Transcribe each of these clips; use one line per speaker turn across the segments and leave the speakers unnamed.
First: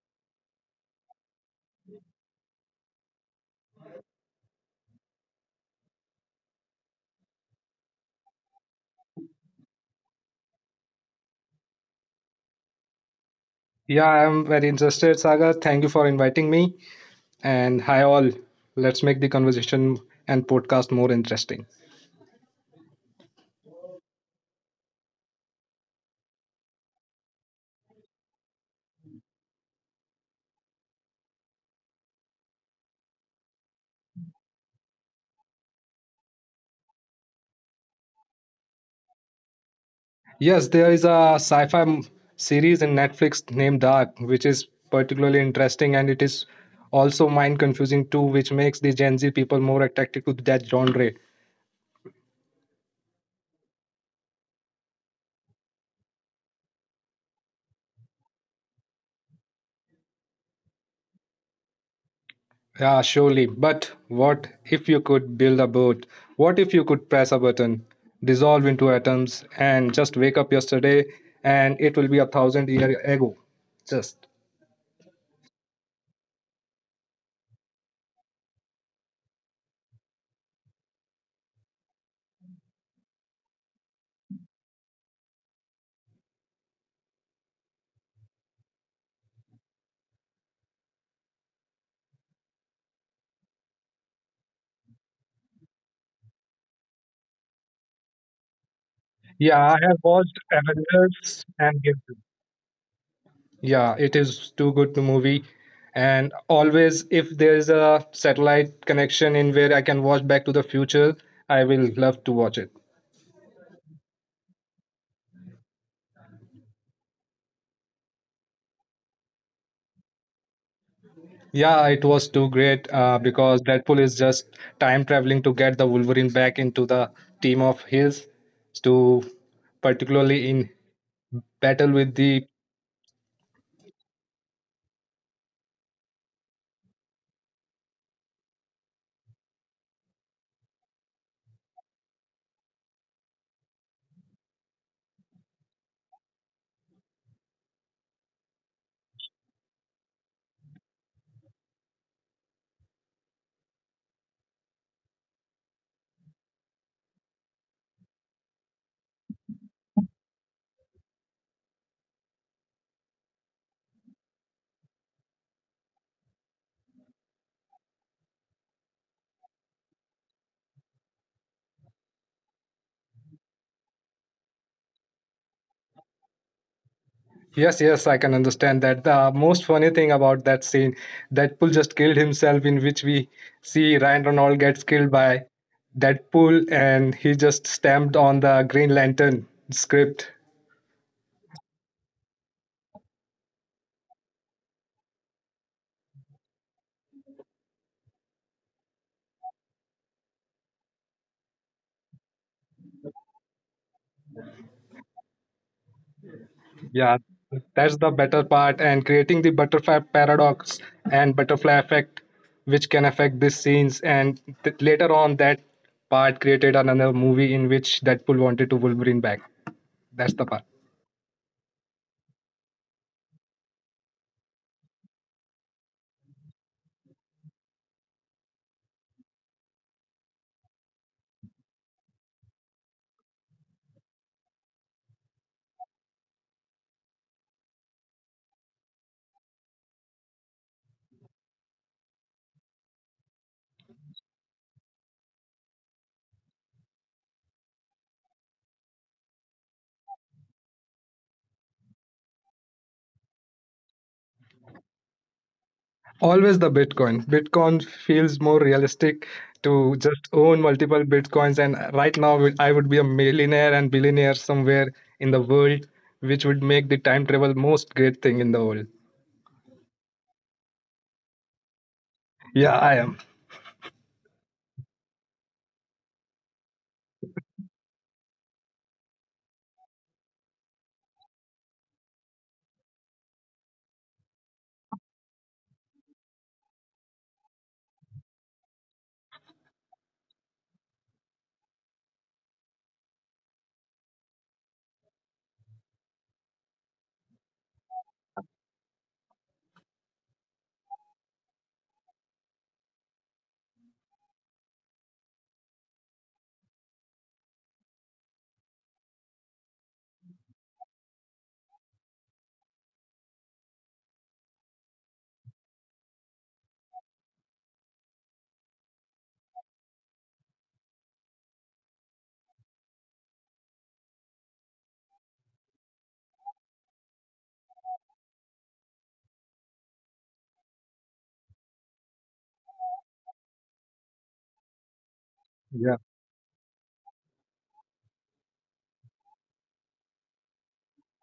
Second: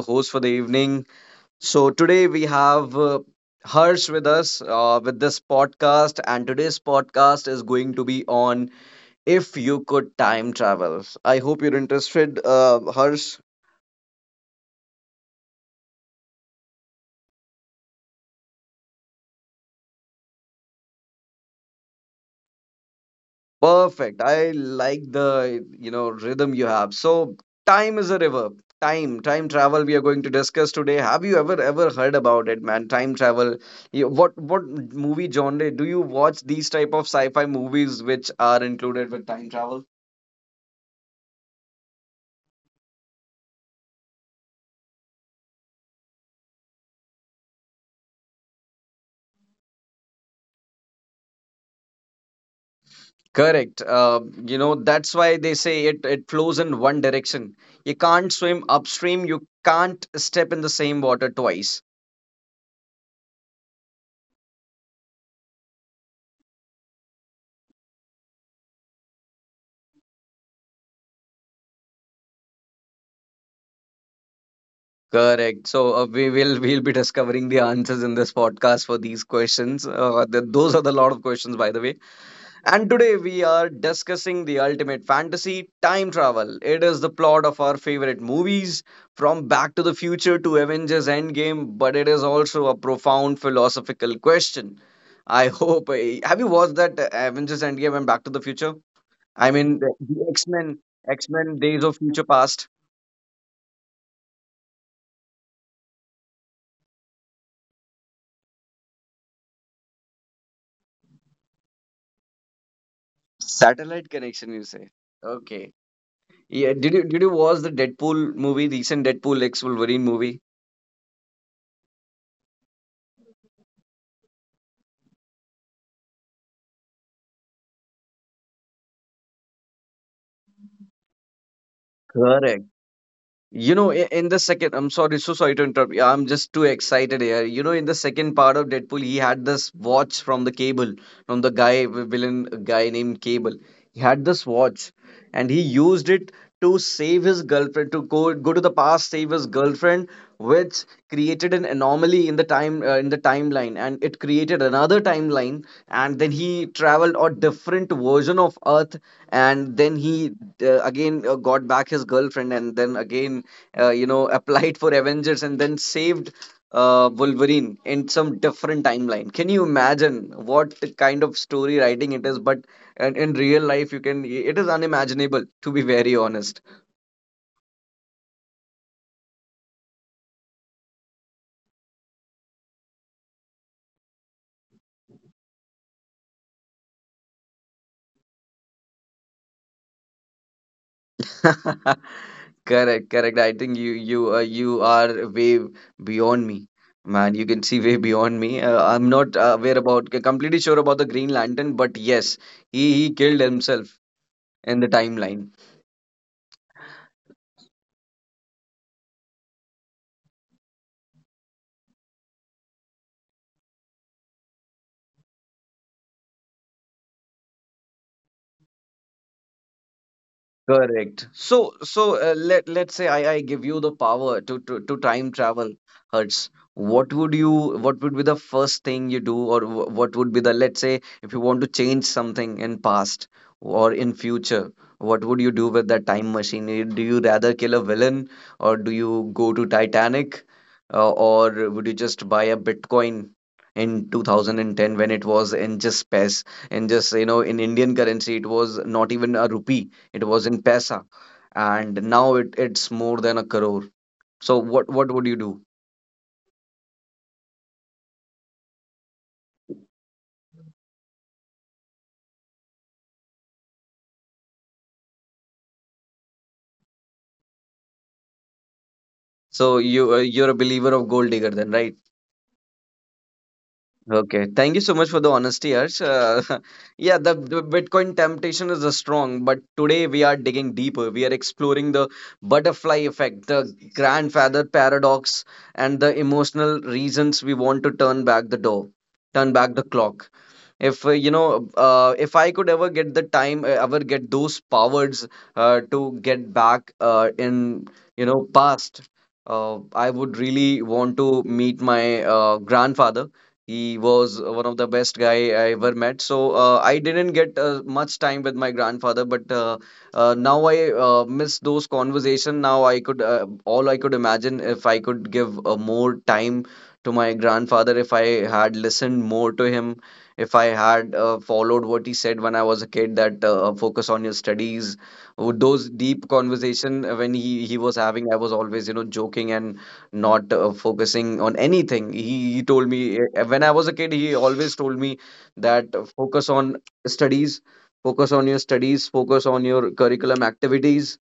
host for the evening. So, today we have Harsh with us with this podcast, and today's podcast is going to be on if you could time travel. I hope you're interested, Harsh.
Yeah, I'm very interested, Sagar. Thank you for inviting me. And hi, all. Let's make the conversation and podcast more interesting.
Perfect. I like the rhythm you have. So, time is a river. Time travel we are going to discuss today. Have you ever heard about it, man? Time travel. What movie genre do you watch these type of sci-fi movies which are included with time travel?
Yes, there is a sci fi series in Netflix named Dark, which is particularly interesting and it is also mind confusing too, which makes the Gen Z people more attracted to that genre.
Correct. You know, that's why they say it flows in one direction. You can't swim upstream, you can't step in the same water twice.
Yeah, surely. But what if you could build a boat? What if you could press a button, dissolve into atoms, and just wake up yesterday and it will be 1,000 year ago? Just.
Correct. So we'll be discovering the answers in this podcast for these questions. Those are the lot of questions, by the way. And today we are discussing the ultimate fantasy, time travel. It is the plot of our favorite movies, from Back to the Future to Avengers Endgame. But it is also a profound philosophical question. Have you watched that Avengers Endgame and Back to the Future? I
Yeah,
mean,
I
the
have
the
watched
X Men, X
Avengers
Men Days
and
of
Game.
Future Past.
Yeah, it is too good to movie. And always, if there is a satellite connection in where I can watch Back to the Future, I will love to watch it.
Satellite connection, you say? Okay. Yeah, did you watch the Deadpool movie, recent Deadpool X Wolverine movie?
Yeah, it was too great because Deadpool is just time traveling to get the Wolverine back into the team of his to particularly in battle with the.
Correct. You know, in the second, I'm sorry, so sorry to interrupt. Yeah, I'm just too excited here. You know, in the second part of Deadpool, he had this watch from the Cable, from the guy, villain guy named Cable. He had this watch, and he used it to save his girlfriend, to go to the past, save his girlfriend, which created an anomaly in the time in the timeline, and it created another timeline. And then he traveled a different version of Earth, and then he again got back his girlfriend, and then again applied for Avengers and then saved Wolverine in some different timeline. Can you imagine what kind of story writing it is? But in real life, you can, it is unimaginable, to be very honest.
Yes, yes, I can understand that the most funny thing about that scene, Deadpool just killed himself, in which we see Ryan Reynolds gets killed by Deadpool and he just stamped on the Green Lantern script.
Correct, correct. I think you are way beyond me. Man, you can see way beyond me. I'm not aware about, completely sure about the Green Lantern, but yes, he killed himself in the timeline.
Yeah, that's the better part, and creating the butterfly paradox and butterfly effect, which can affect these scenes. And later on, that part created another movie in which Deadpool wanted to Wolverine back. That's the part.
Correct. Let let's say I give you the power to, to time travel, Hertz. What would you? What would be the first thing you do, or what would be the, let's say, if you want to change something in past or in future, what would you do with that time machine? Do you rather kill a villain, or do you go to Titanic, or would you just buy a Bitcoin? In 2010, when it was in just paise, in just, you know, in Indian currency, it was not even a rupee, it was in pesa, and now it's more than a crore. So what would you do?
Always the Bitcoin. Bitcoin feels more realistic to just own multiple Bitcoins. And right now, I would be a millionaire and billionaire somewhere in the world, which would make the time travel most great thing in the world.
So you you're a believer of gold digger then, right?
Yeah, I am.
Okay, thank you so much for the honesty, Harsh. Yeah, the Bitcoin temptation is a strong, but today we are digging deeper. We are exploring the butterfly effect, the grandfather paradox, and the emotional reasons we want to turn back the door, turn back the clock. If if I could ever get the time, ever get those powers to get back in, you know, past, I would really want to meet my grandfather. He was one of the best guy I ever met. So I didn't get much time with my grandfather, but now I miss those conversation. Now I could, all I could imagine, if I could give more time to my grandfather, if I had listened more to him, if I had followed what he said when I was a kid, that focus on your studies. Would those deep conversation when he was having, I was always, you know, joking and not focusing on anything. He told me when I was a kid, he always told me that
Yeah.
focus on studies, focus on your studies, focus on your curriculum activities,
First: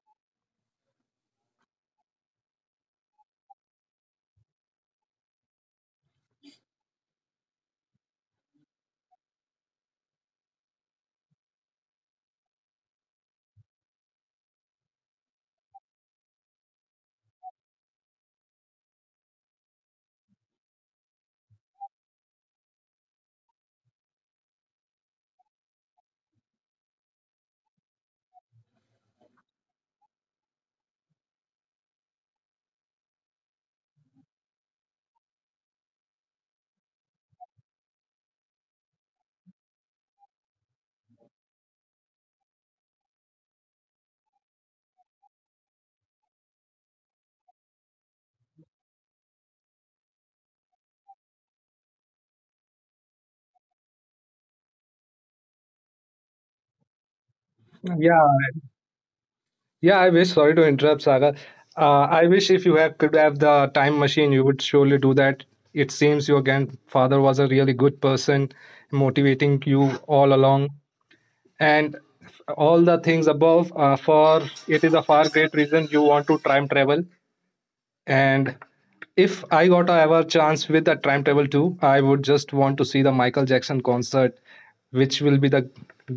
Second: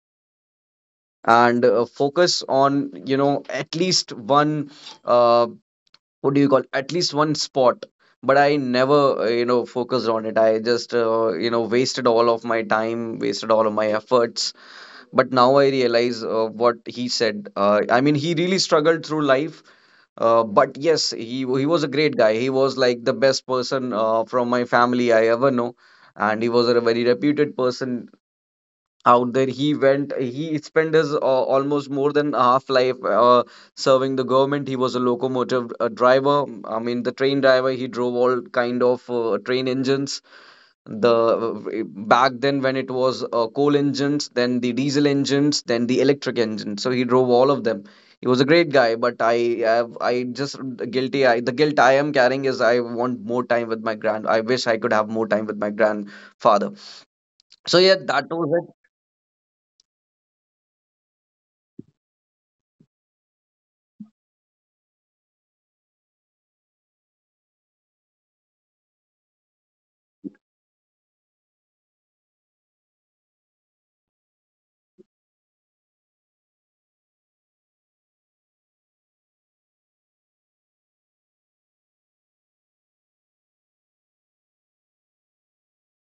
and focus on, you know, at least one, uh, what do you call, at least one spot, but I never focused on it. I just, wasted all of my time, wasted all of my efforts. But now I realize what he said. I mean, he really struggled through life. But yes, he was a great guy. He was like the best person from my family I ever know. And he was a very reputed person out there. He spent his almost more than half life serving the government. He was a locomotive driver. I mean, the train driver. He drove all kind of train engines, the back then when it was coal engines, then the diesel engines, then the electric engines. So he drove all of them. He was a great guy, but I have I just guilty I the guilt I am carrying is I want more time with my grand I wish I could have more time with my grandfather. So yeah,
Yeah,
that was it.
yeah, I wish. Sorry to interrupt, Saga. I wish if you have, could have the time machine, you would surely do that. It seems your grandfather was a really good person, motivating you all along, and all the things above. For it is a far great reason you want to time travel. And if I got a ever chance with a time travel too, I would just want to see the Michael Jackson concert, which will be the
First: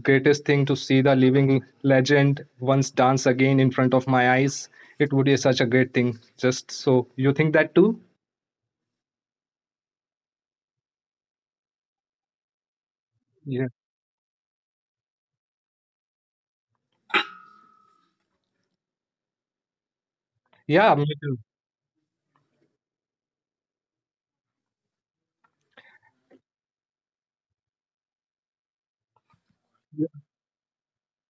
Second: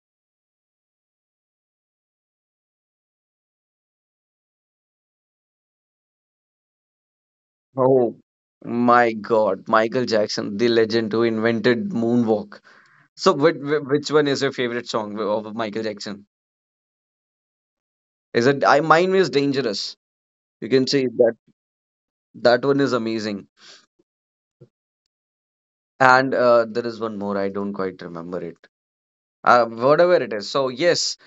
greatest thing to see the living legend once dance again in front of my eyes. It would be such a great thing. Just so you think that too?
Oh my God, Michael Jackson, the legend who invented moonwalk. So,
Yeah.
which one is your favorite song of Michael Jackson? Is it, I mine is dangerous. You can
Yeah, me
see that
too.
that one is amazing. And there is one more. I don't quite remember it. Whatever it is. So yes.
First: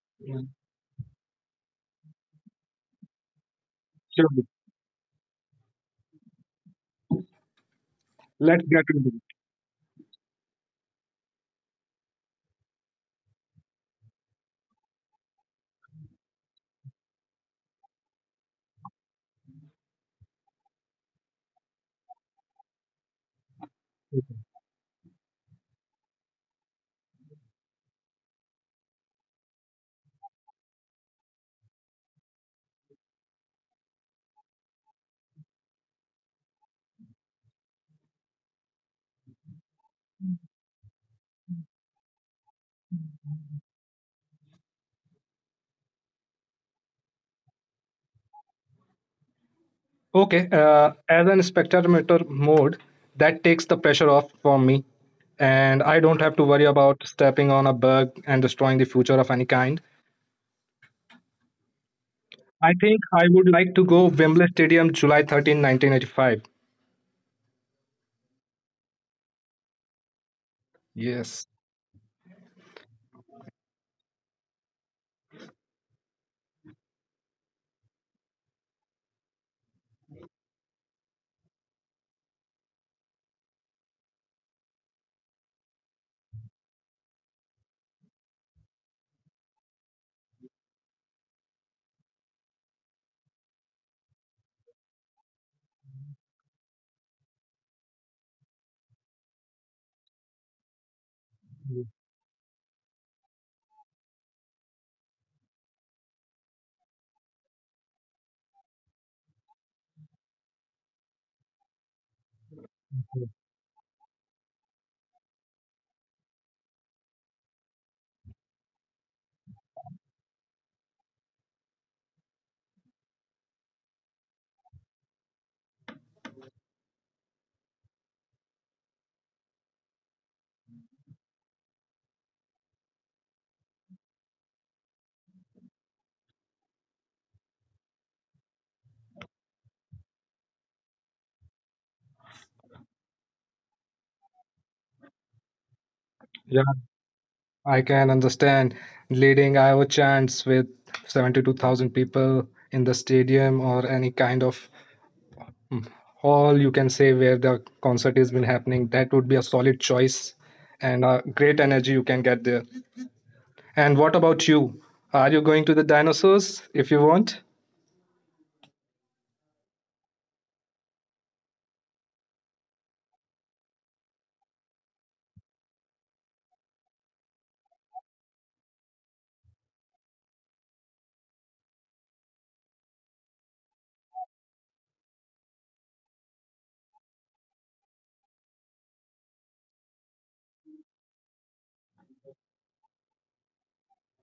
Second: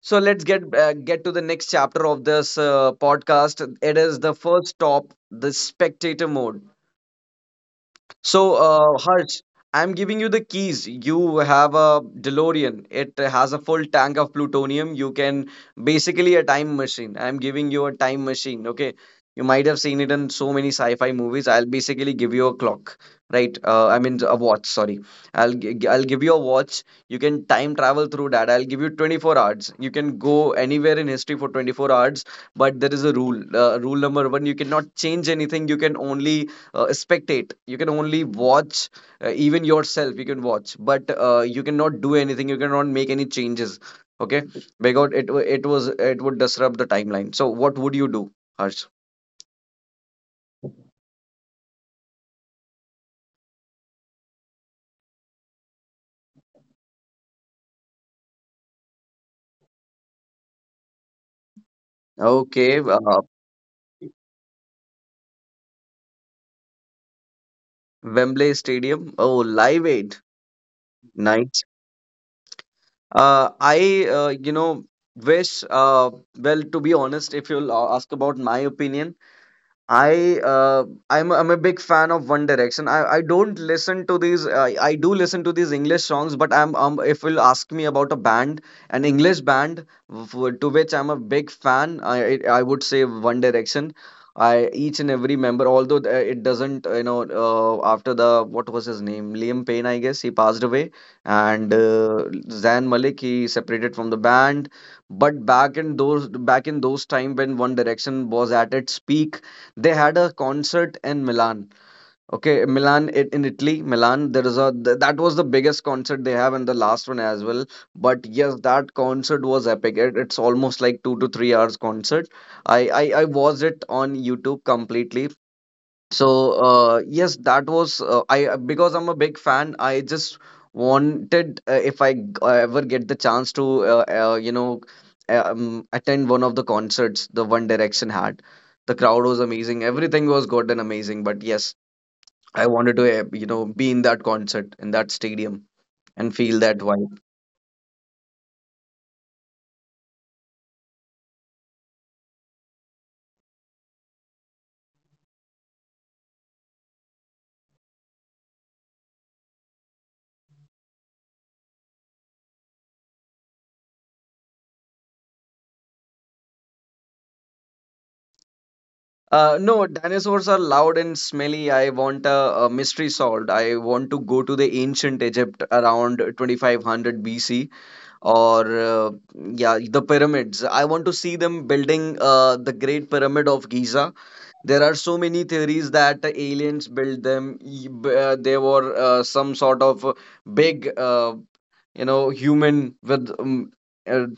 So
Yeah.
let's get to the next chapter of this podcast. It is
Sure.
the first stop, the spectator mode. So,
Let's get into.
Harsh, I'm giving you the keys. You have a DeLorean. It has a full tank of plutonium. You can basically a time machine. I'm giving you a time machine. Okay. You might have seen it in so many sci-fi movies. I'll basically give you a clock, right? I mean a watch. Sorry, I'll give you a watch. You can time travel through that. I'll give you 24 hours. You can go anywhere in history for 24 hours, but there is a rule. Rule number one: you cannot change anything. You can only spectate. You can only watch, even yourself you can watch, but you cannot do anything. You cannot make any changes. Okay. Because it wa- it was it would disrupt the timeline. So what would you do, harsh?
Okay, as an spectrometer mode, that takes the pressure off from me, and I don't have to worry about stepping on a bug and destroying the future of any kind. I
Okay,
think I would like to go Wembley Stadium, July 13th, 1985.
Wembley Stadium. Oh, Live Aid.
Yes,
Nice. I, you know, wish, Well, to be honest, if you'll ask about my opinion, I, I'm a big fan of One Direction. I don't listen to these. I do listen to these English songs, but I'm if you'll ask me about a band, an English band to which I'm a big fan, I would say One Direction. I each and every member, although it doesn't, you know, after the, what was his name, Liam Payne, I guess he passed away, and Zayn Malik he separated from the band. But back in those time when One Direction was at its peak, they had a concert in Milan. Okay, Milan it in Italy, Milan. There is a that was the biggest concert they have, and the last one as well. But yes, that concert was epic. It's almost like 2 to 3 hours concert. I watched it on YouTube completely. So yes, that was I because I'm a big fan. I just wanted, if I ever get the chance to, uh, you know attend one of the concerts the One Direction had. The crowd was amazing. Everything was good and amazing. But yes, I wanted to, you know, be in that concert in that stadium and feel
yeah,
that vibe.
I can understand leading Iowa chants with 72,000 people in the stadium or any kind of hall you can say where the concert has been happening. That would be a solid choice and a great energy you can get there. And what about you? Are you going to the dinosaurs if you want?
No, dinosaurs are loud and smelly. I want a mystery solved. I want to go to the ancient Egypt around 2500 BC or yeah, the pyramids. I want to see them building the great pyramid of giza. There are so many theories that the aliens built them, they were some sort of big, human with a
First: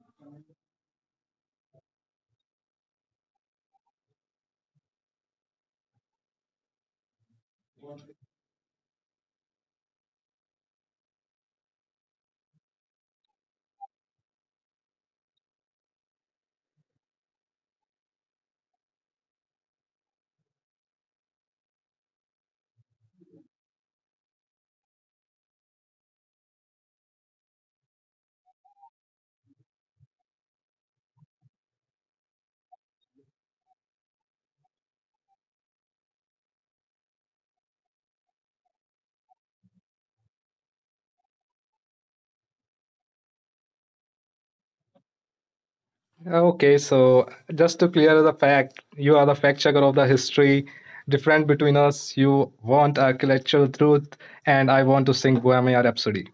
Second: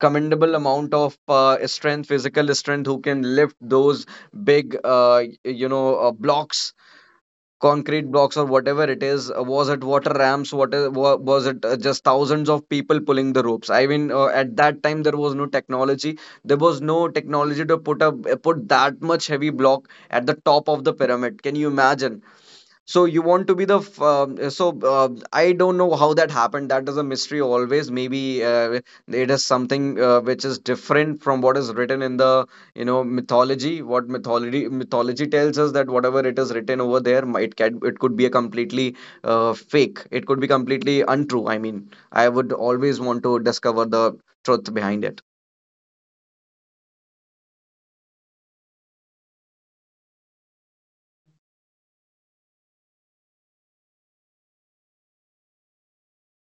commendable amount of strength, physical strength, who can lift those big, blocks, concrete blocks, or whatever it is. Uh, was it water ramps? Was it just thousands of people pulling the ropes? I mean, at that time there was no technology. There was no technology to put that much heavy block at the top of the pyramid. Can you imagine? So you want to be the f- so I don't know how that happened. That is a mystery always. Maybe it is something which is different from what is written in the, mythology. What mythology mythology tells us that whatever it is written over there, it can, it could be a completely fake. It could be completely untrue. I mean, I would always want to discover the truth behind it.
Okay, so just to clear the fact, you are the fact checker of the history. Different between us, you want architectural truth, and I want to sing Bohemian Rhapsody.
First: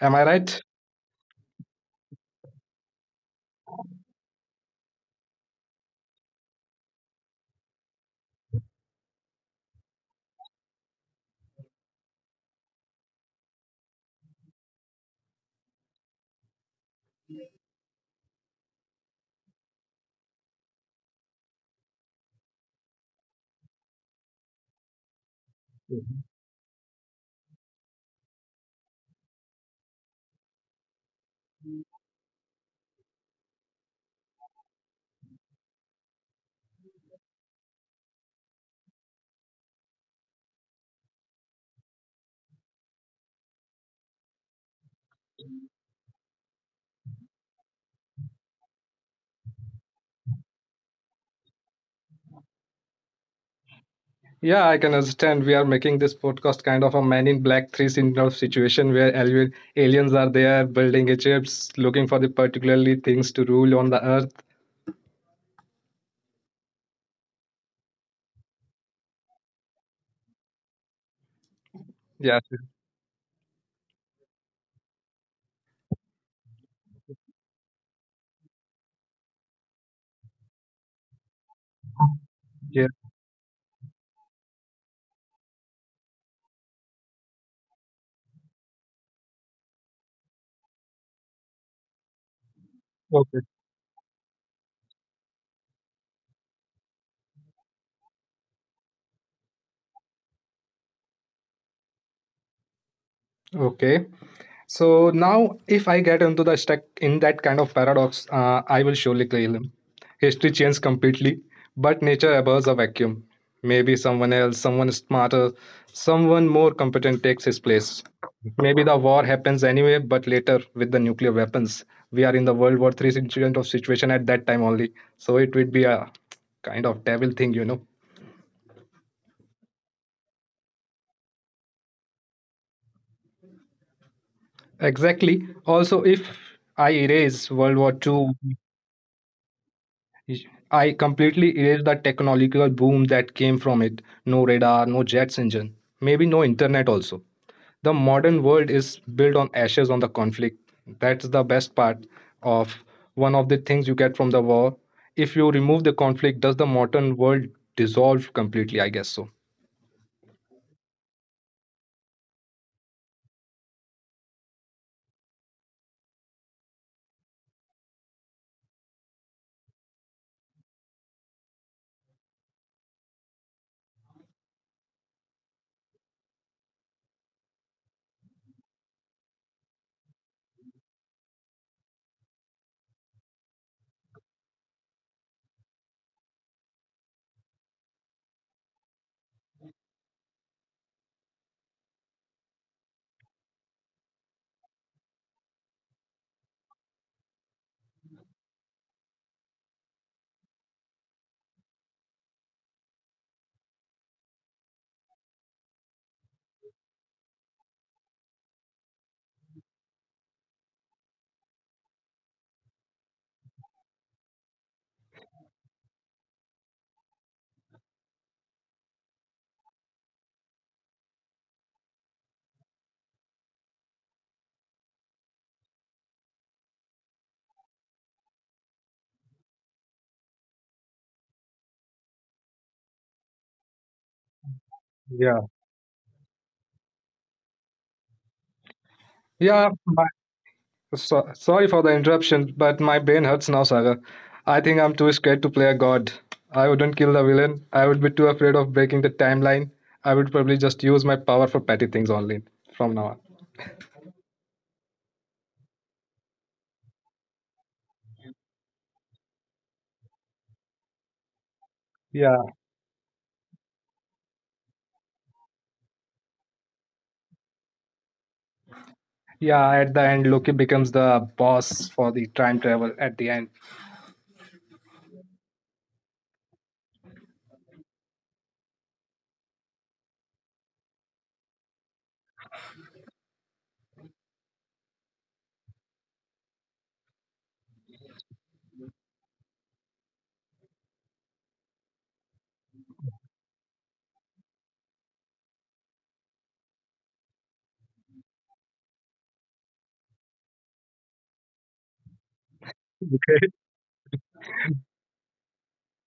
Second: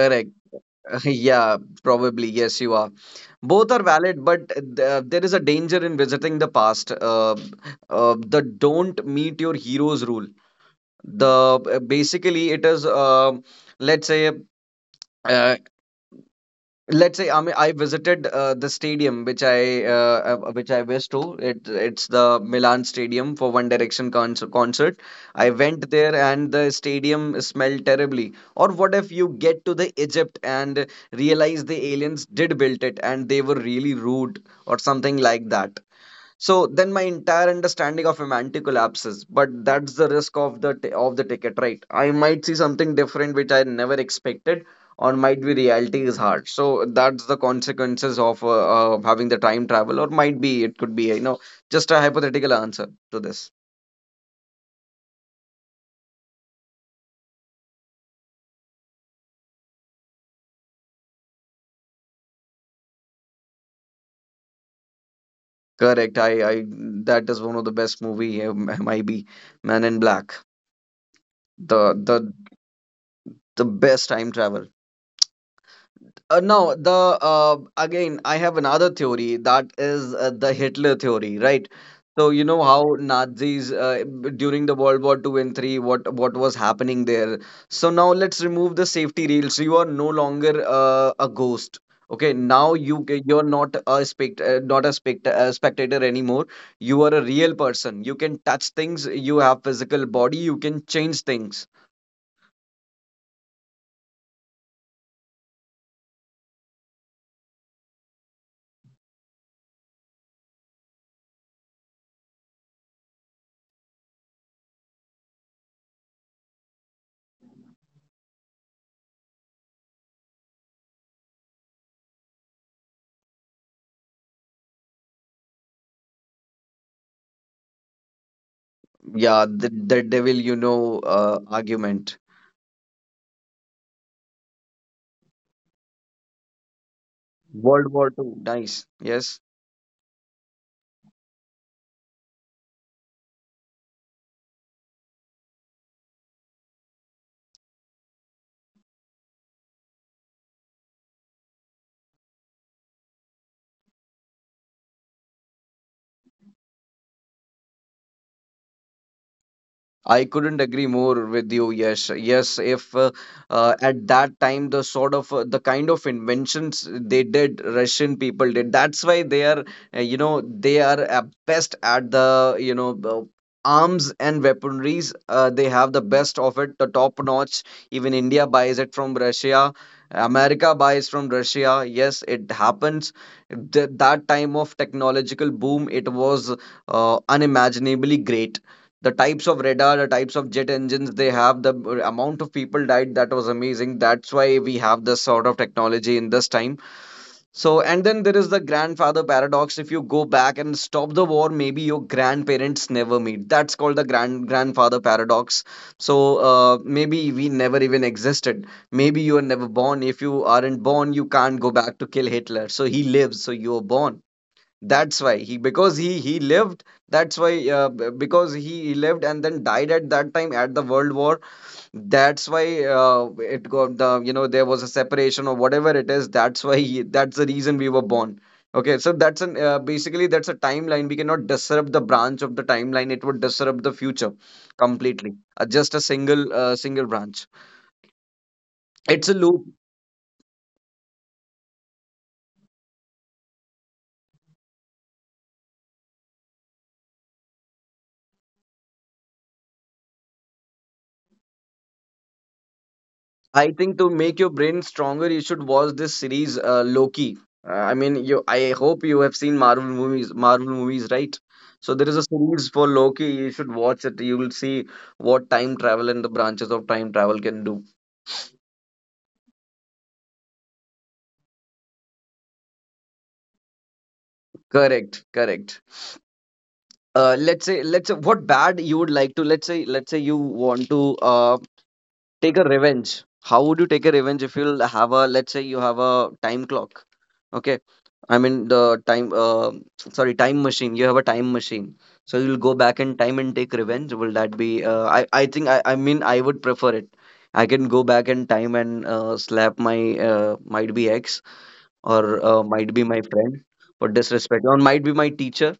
Am I right?
Yeah, probably. Yes, you are. Both are valid, but there is a danger in visiting the past. The don't meet your heroes rule. The basically it is, let's say, uh, let's say, I mean, I visited the stadium which I, which I wish to. It, it's the Milan Stadium for One Direction concert. I went there and the stadium smelled terribly. Or what if you get to the Egypt and realize the aliens did build it and they were really rude or something like that? So then my entire understanding of semantic collapses, but that's the risk of the ticket, right? I might see something different which I never expected, or might be reality is hard. So that's the consequences of having the time travel, or might be it could be, you know, just a hypothetical answer to this.
Yeah, I can understand. We are making this podcast kind of a Man in Black 3 syndrome situation where aliens are there building Egypts, looking for the particularly things to rule on the earth.
Correct. I, that is one of the best movie, might be Man in Black, the
Yeah,
the the best time travel. No, the again, I have another theory, that is the Hitler theory, right? So you
yeah,
know how Nazis, during the World War Two and Three, what was happening there. So now let's remove the safety rails. You are no longer a ghost. Okay, now
okay.
you're not a spect not a spectator anymore. You are a real person. You can touch things. You have physical body. You can change things.
Okay. So now, if I get into the stuck in that kind of paradox, I will surely kill him. History changes completely, but nature abhors a vacuum. Maybe someone else, someone smarter, someone more competent takes his place. Maybe the war happens anyway, but later with the nuclear weapons. We are in the World War III incident of situation at that time only. So it would be a kind of devil thing.
Yeah, the devil you know argument.
Exactly. Also, if I erase World War
World
Two.
War Two. Nice. Yes.
I completely erased the technological boom that came from it. No radar, no jets engine, maybe no internet also. The modern world is built on ashes on the conflict. That's the best part of one of the things you get from the war. If you remove the conflict, does the modern world dissolve completely? I guess so.
I couldn't agree more with you. Yes, yes. If at that time the sort of, the kind of inventions they did, Russian people did. That's why they are, you know, they are best at the, you know, the arms and weaponries. They have the best of it, the top notch. Even India buys it from Russia. America buys from Russia. Yes, it happens. That time of technological boom, it was unimaginably great, the types of radar, the types of jet engines they have, the amount of people died, that was amazing. That's why we have this sort of technology in this time. So, and then there is the grandfather paradox. If you go back and stop the war, maybe your grandparents never meet. That's called the grandfather paradox. So, maybe we never even existed. Maybe you were never born. If you aren't born, you can't go back to kill Hitler. So he lives, so you were born. That's why he, because he lived. That's why, because he lived and then died at that time at the World War. That's why, it got the, you know, there was a separation or whatever it is. That's why he, that's the reason we were born. Okay, so that's an, basically that's a timeline. We cannot disrupt the branch of the timeline. It would disrupt the future
Yeah.
completely. Just a single branch. It's a
Yeah.
loop.
So, sorry for the interruption, but my brain hurts now, Saga. I think I'm too scared to play a god. I wouldn't kill the villain. I would be too afraid of breaking the timeline. I would probably just use my power for petty things only from now on.
I think to make your brain stronger, you should watch this series, Loki. I mean, you. I hope you have seen Marvel movies. Marvel movies, right? So there
Yeah,
is a series for Loki. You should watch it. You will see what time travel and the branches of time travel can do.
yeah. At the end, Loki becomes the boss for the time travel. At the end,
Correct. Correct. Let's say, what bad you would like to. Let's say you want to take a revenge. How would you take a revenge if you'll have a, let's say you have a time clock, okay, I mean the time, sorry, time machine. You have a time machine, so you'll go back in time and take revenge. Will that be, I think I mean, I would prefer it. I can go back in time and slap my, might be ex, or might be my friend for disrespect, or might be my teacher.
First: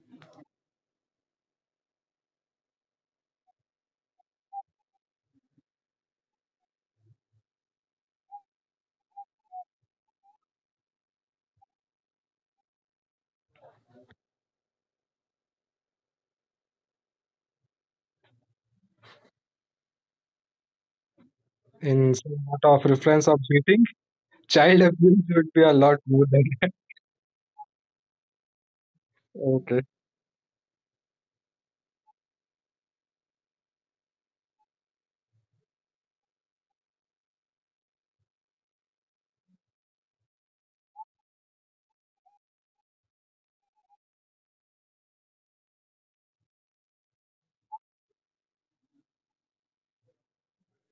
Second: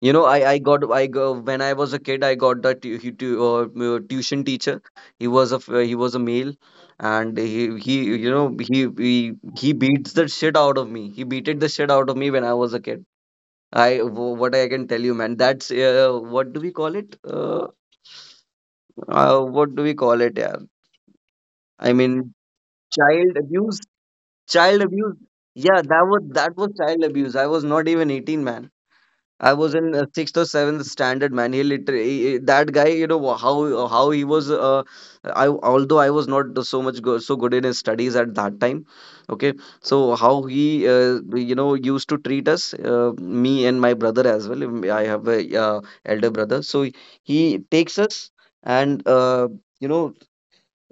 You know, I got I go, when I was a kid, I got that tu he tu tuition teacher. He was a he was a male, and he you know, he he beats the shit out of me. He beated the shit out of me when I was a kid. What I can tell you, man. That's, what do we call it? What do we call it? Yeah, I
in
mean,
sort of reference
child
of
abuse.
cheating,
Child
child
abuse.
abuse would be a
Yeah,
lot
that was
more than.
that was child abuse. I was not even 18, man. I was in sixth or seventh standard, man. He literally, that guy, you know how he was. I, although I was not so much go, so good in his studies at that time. Okay, so how he, you know, used to treat us, me and my brother as well. I have a, elder brother, so he takes us and, you know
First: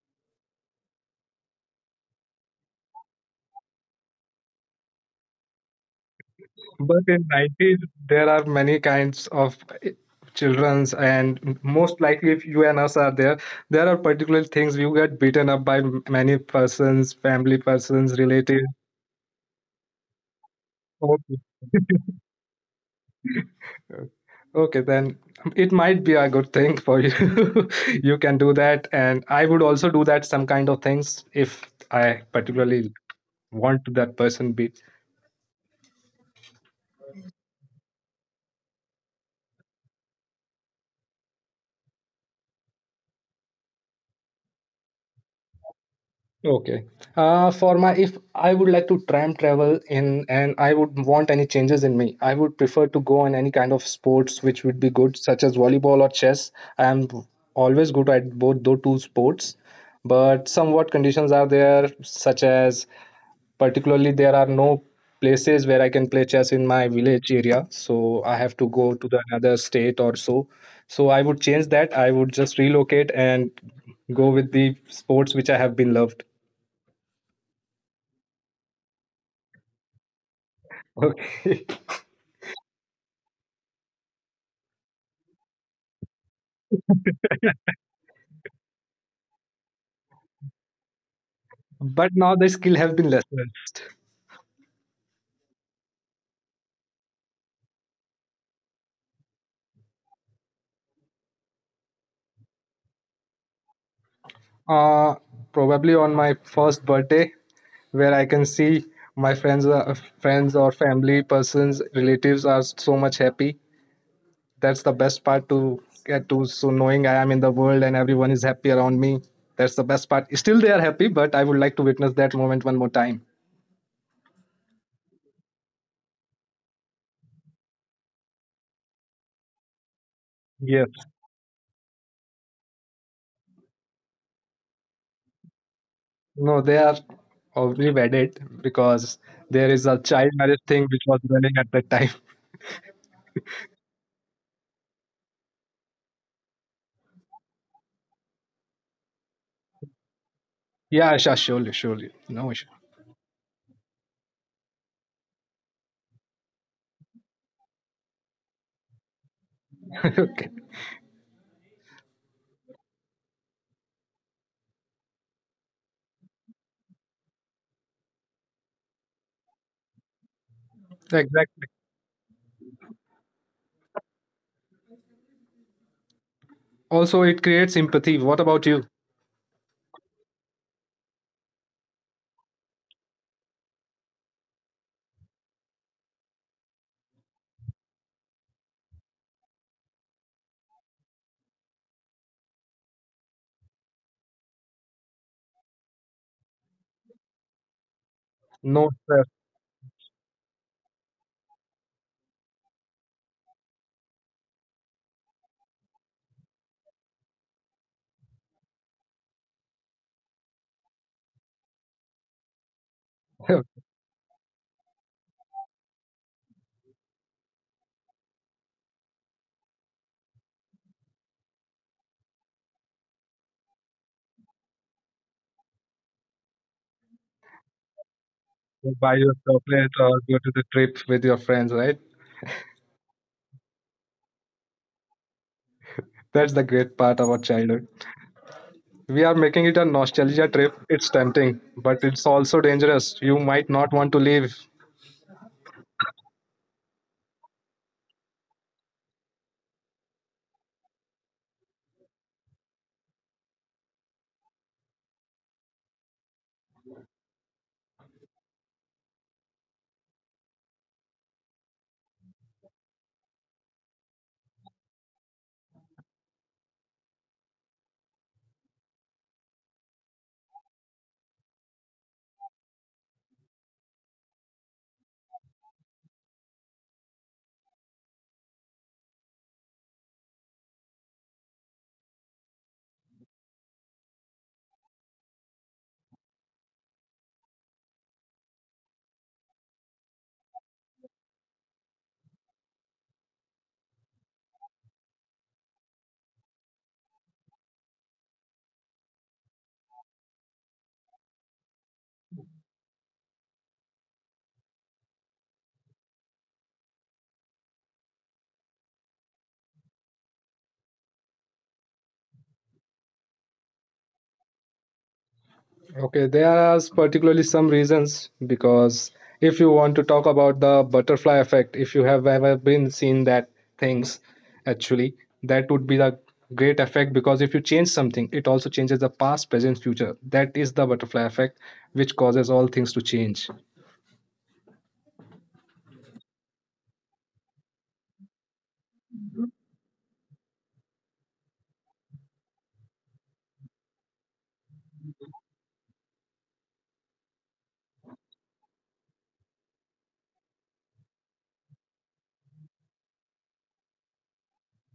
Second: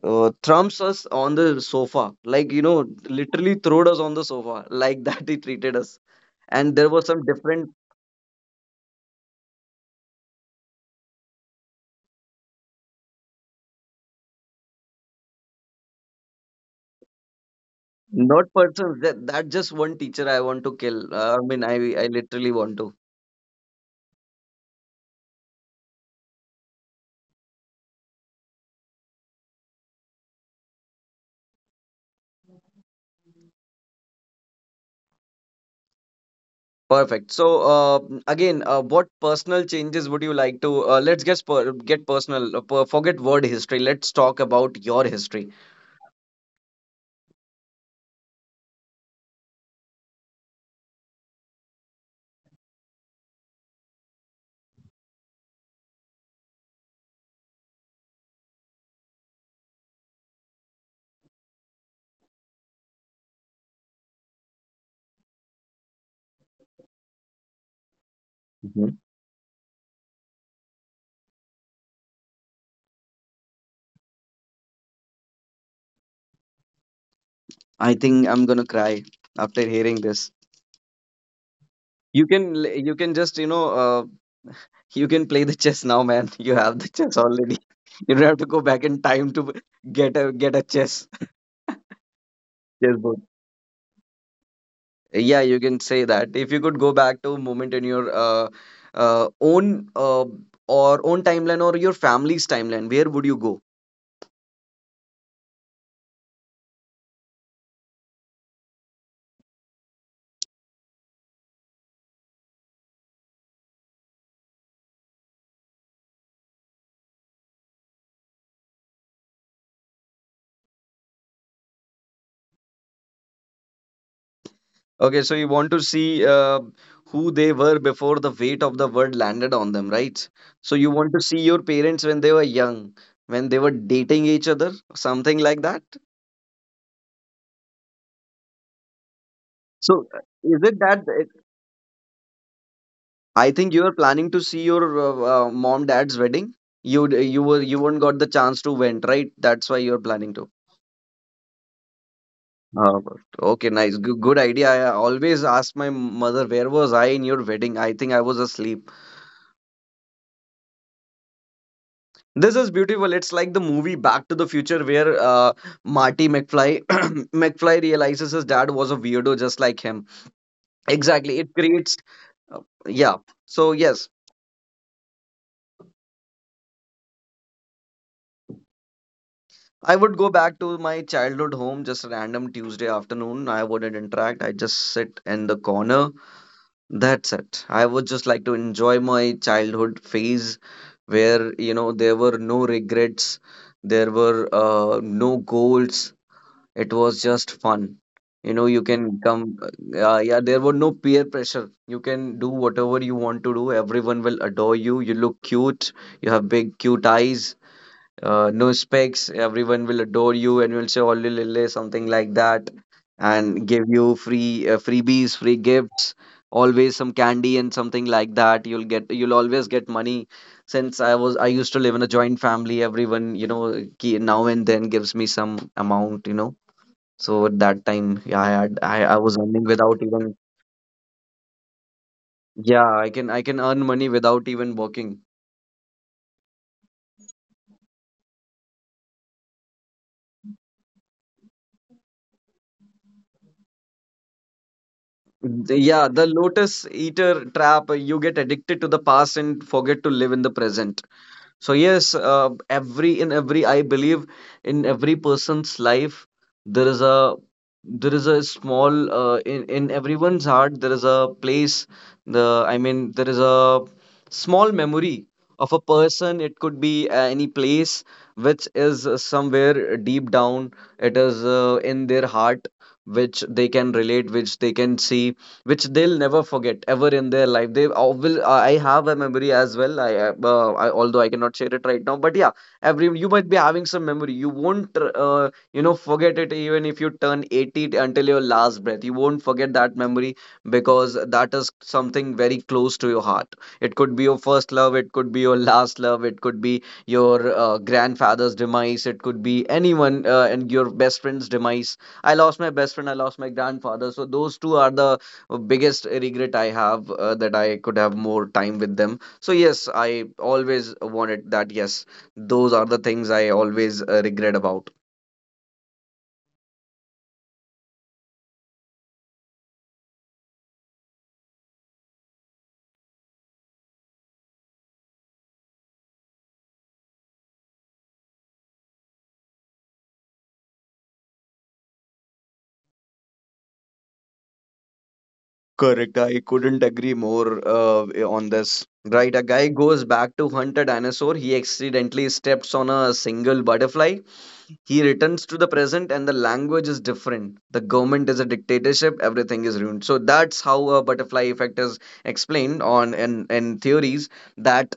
thrumps us on the sofa, like, you know, literally throwed us on the sofa like that. He treated us and there were
But
some
in
different.
90s, there are many kinds of eh, childrens, and most likely, if you and us are there, there are particular things you get beaten up by many persons, family persons,
Not
relatives.
persons. That just one teacher I want to kill.
Okay.
I mean, I literally want to.
Okay, then it might be a good thing for you. You can do that, and I would also do that some kind of things if I particularly want that person be.
Perfect. So, uh, again, what personal changes would you like to? Let's get personal. Per forget word history. Let's talk about your history.
Okay. For my, if I would like to time travel in and I would want any changes in me, I would prefer to go on any kind of sports which would be good, such as volleyball or chess. I am always good at both those two sports, but somewhat conditions are there, such as particularly there are no places where I can play chess in my village area, so I have to go
Mhm.
to the another state or so. So I would change that. I would just relocate and go with the sports which I have been loved.
I think I'm gonna cry after hearing this.
Okay.
You can just, you know, you can play the chess now, man. You have the chess already. You don't have to go back in time to get a chess
But now the skill has been
chessboard.
lessened.
Yeah, you can say that. If you could go back to a moment in your, own, or own timeline, or your family's timeline, where would you go?
Uh, Probably on my first birthday, where I can see my friends or family persons, relatives are so much happy. That's the best part to get to. So knowing I am in the world and everyone is happy around me, that's the best part. Still, they are happy, but I would like to witness that moment one more time.
Okay, so you want to see, who they were before the weight of the world landed on them, right? So
Yes.
you want to see your parents when they were young, when they were dating each other, something like that.
No, they are already wedded because there is a
So,
child marriage
is it
thing which
that,
was running at that time.
I think you are planning to see your, mom dad's wedding? You were, you weren't got the chance to went, right? That's why you're planning to.
Yeah, sure, surely, surely. No issue.
Uh, okay, nice. Good, good idea. I always ask my mother, where was I in your wedding? I think I was asleep.
Okay.
This is beautiful. It's like the movie Back to the Future where, Marty McFly McFly realizes his dad was a weirdo just like him. Exactly. It
Exactly.
creates, uh, yeah. So yes,
Also, it creates empathy. What about you?
I would go back to my childhood home just a random Tuesday afternoon. I wouldn't interact. I just sit in the corner. That's it. I would just like to enjoy my childhood phase where, you know, there were no regrets, there were no goals. It was just fun. You know, you
No
can
stress.
come. Yeah, there were no peer pressure. You can do whatever you want to do. Everyone will adore you. You look cute. You have big, cute eyes, no specs. Everyone will adore you and will say only lily, something like that, and give you free, freebies, free gifts, always some candy and something like that. You'll get, you'll always get money, since i used to live in a joint family. Everyone, you know, now and then gives me some amount, you know. So at that time, yeah, i had
You
I,
buy
I
your
was earning
chocolate
without
or
even,
go to the trip with your friends, right?
yeah, i can earn money without even working.
That's the great part about childhood. We are making it a nostalgia trip. It's tempting, but it's also dangerous. You might not want to leave.
Yeah, the lotus eater trap, you get addicted to the past and forget to live in the present. So yes, every, I believe, in every person's life there is a, there is a small, in everyone's heart, there is a place, the, I mean, there is a small memory of a person. It could be any place which is, somewhere deep down. It is, in their heart, which they can relate, which they can see, which they'll never forget ever in their life. They, will. I have a memory as well. I, I, although I cannot share it right now, but yeah, every, you might be having some memory. You won't, you know, forget it even if you turn 80 until your last breath. You won't forget that memory, because that is something very close to your heart. It could be your first love. It could be your last love. It could be your, grandfather's demise. It could be anyone, and your best friend's demise. I lost my best friend, I lost my grandfather. So those two are the, biggest regret I have, that I could have more time with them. So yes, I always wanted that. Yes, those are the things I always, regret about.
Okay, there are particularly some reasons because if you want to talk about the butterfly effect, if you have ever been seen that things, actually, that would be the great effect because if you change something, it also changes the past, present, future. That is the butterfly effect, which causes all things to change.
Correct. I couldn't agree more, on this. Right, a guy goes back to hunt a dinosaur. He accidentally steps on a single butterfly. He returns to the present, and the language is different. The government is a dictatorship. Everything is ruined. So that's how a butterfly effect is explained on, in theories that,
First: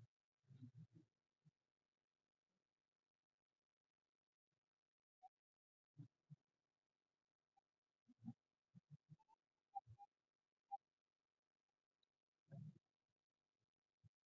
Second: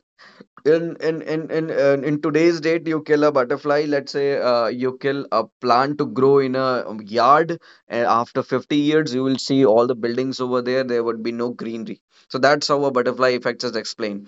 in today's date, you kill a butterfly, let's say, you kill a plant to grow in a, yard, and after 50 years you will see all the buildings over there, there would be no greenery. So that's how a butterfly effect is explained.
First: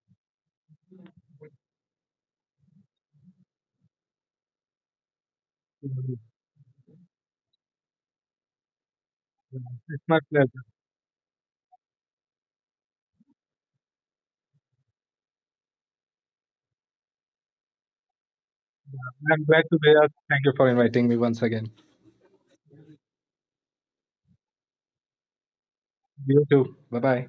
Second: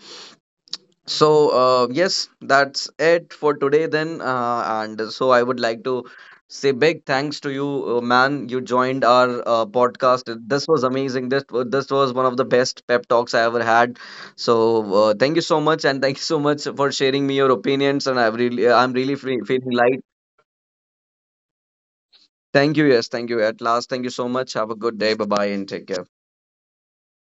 So, yes, that's it for today then. And so I would like to say big thanks to you, man. You joined our,
It's my
podcast.
pleasure.
This was amazing. This was one of the best pep talks I ever had. So, thank you so much, and thank you so much for sharing me your opinions. And I've really, I'm really free,
I'm glad
feeling
to be
light.
here. Thank you for inviting me once again.
Thank you. Yes, thank you. At last, thank you so much. Have a good day. Bye bye, and take care.
You too. Bye bye.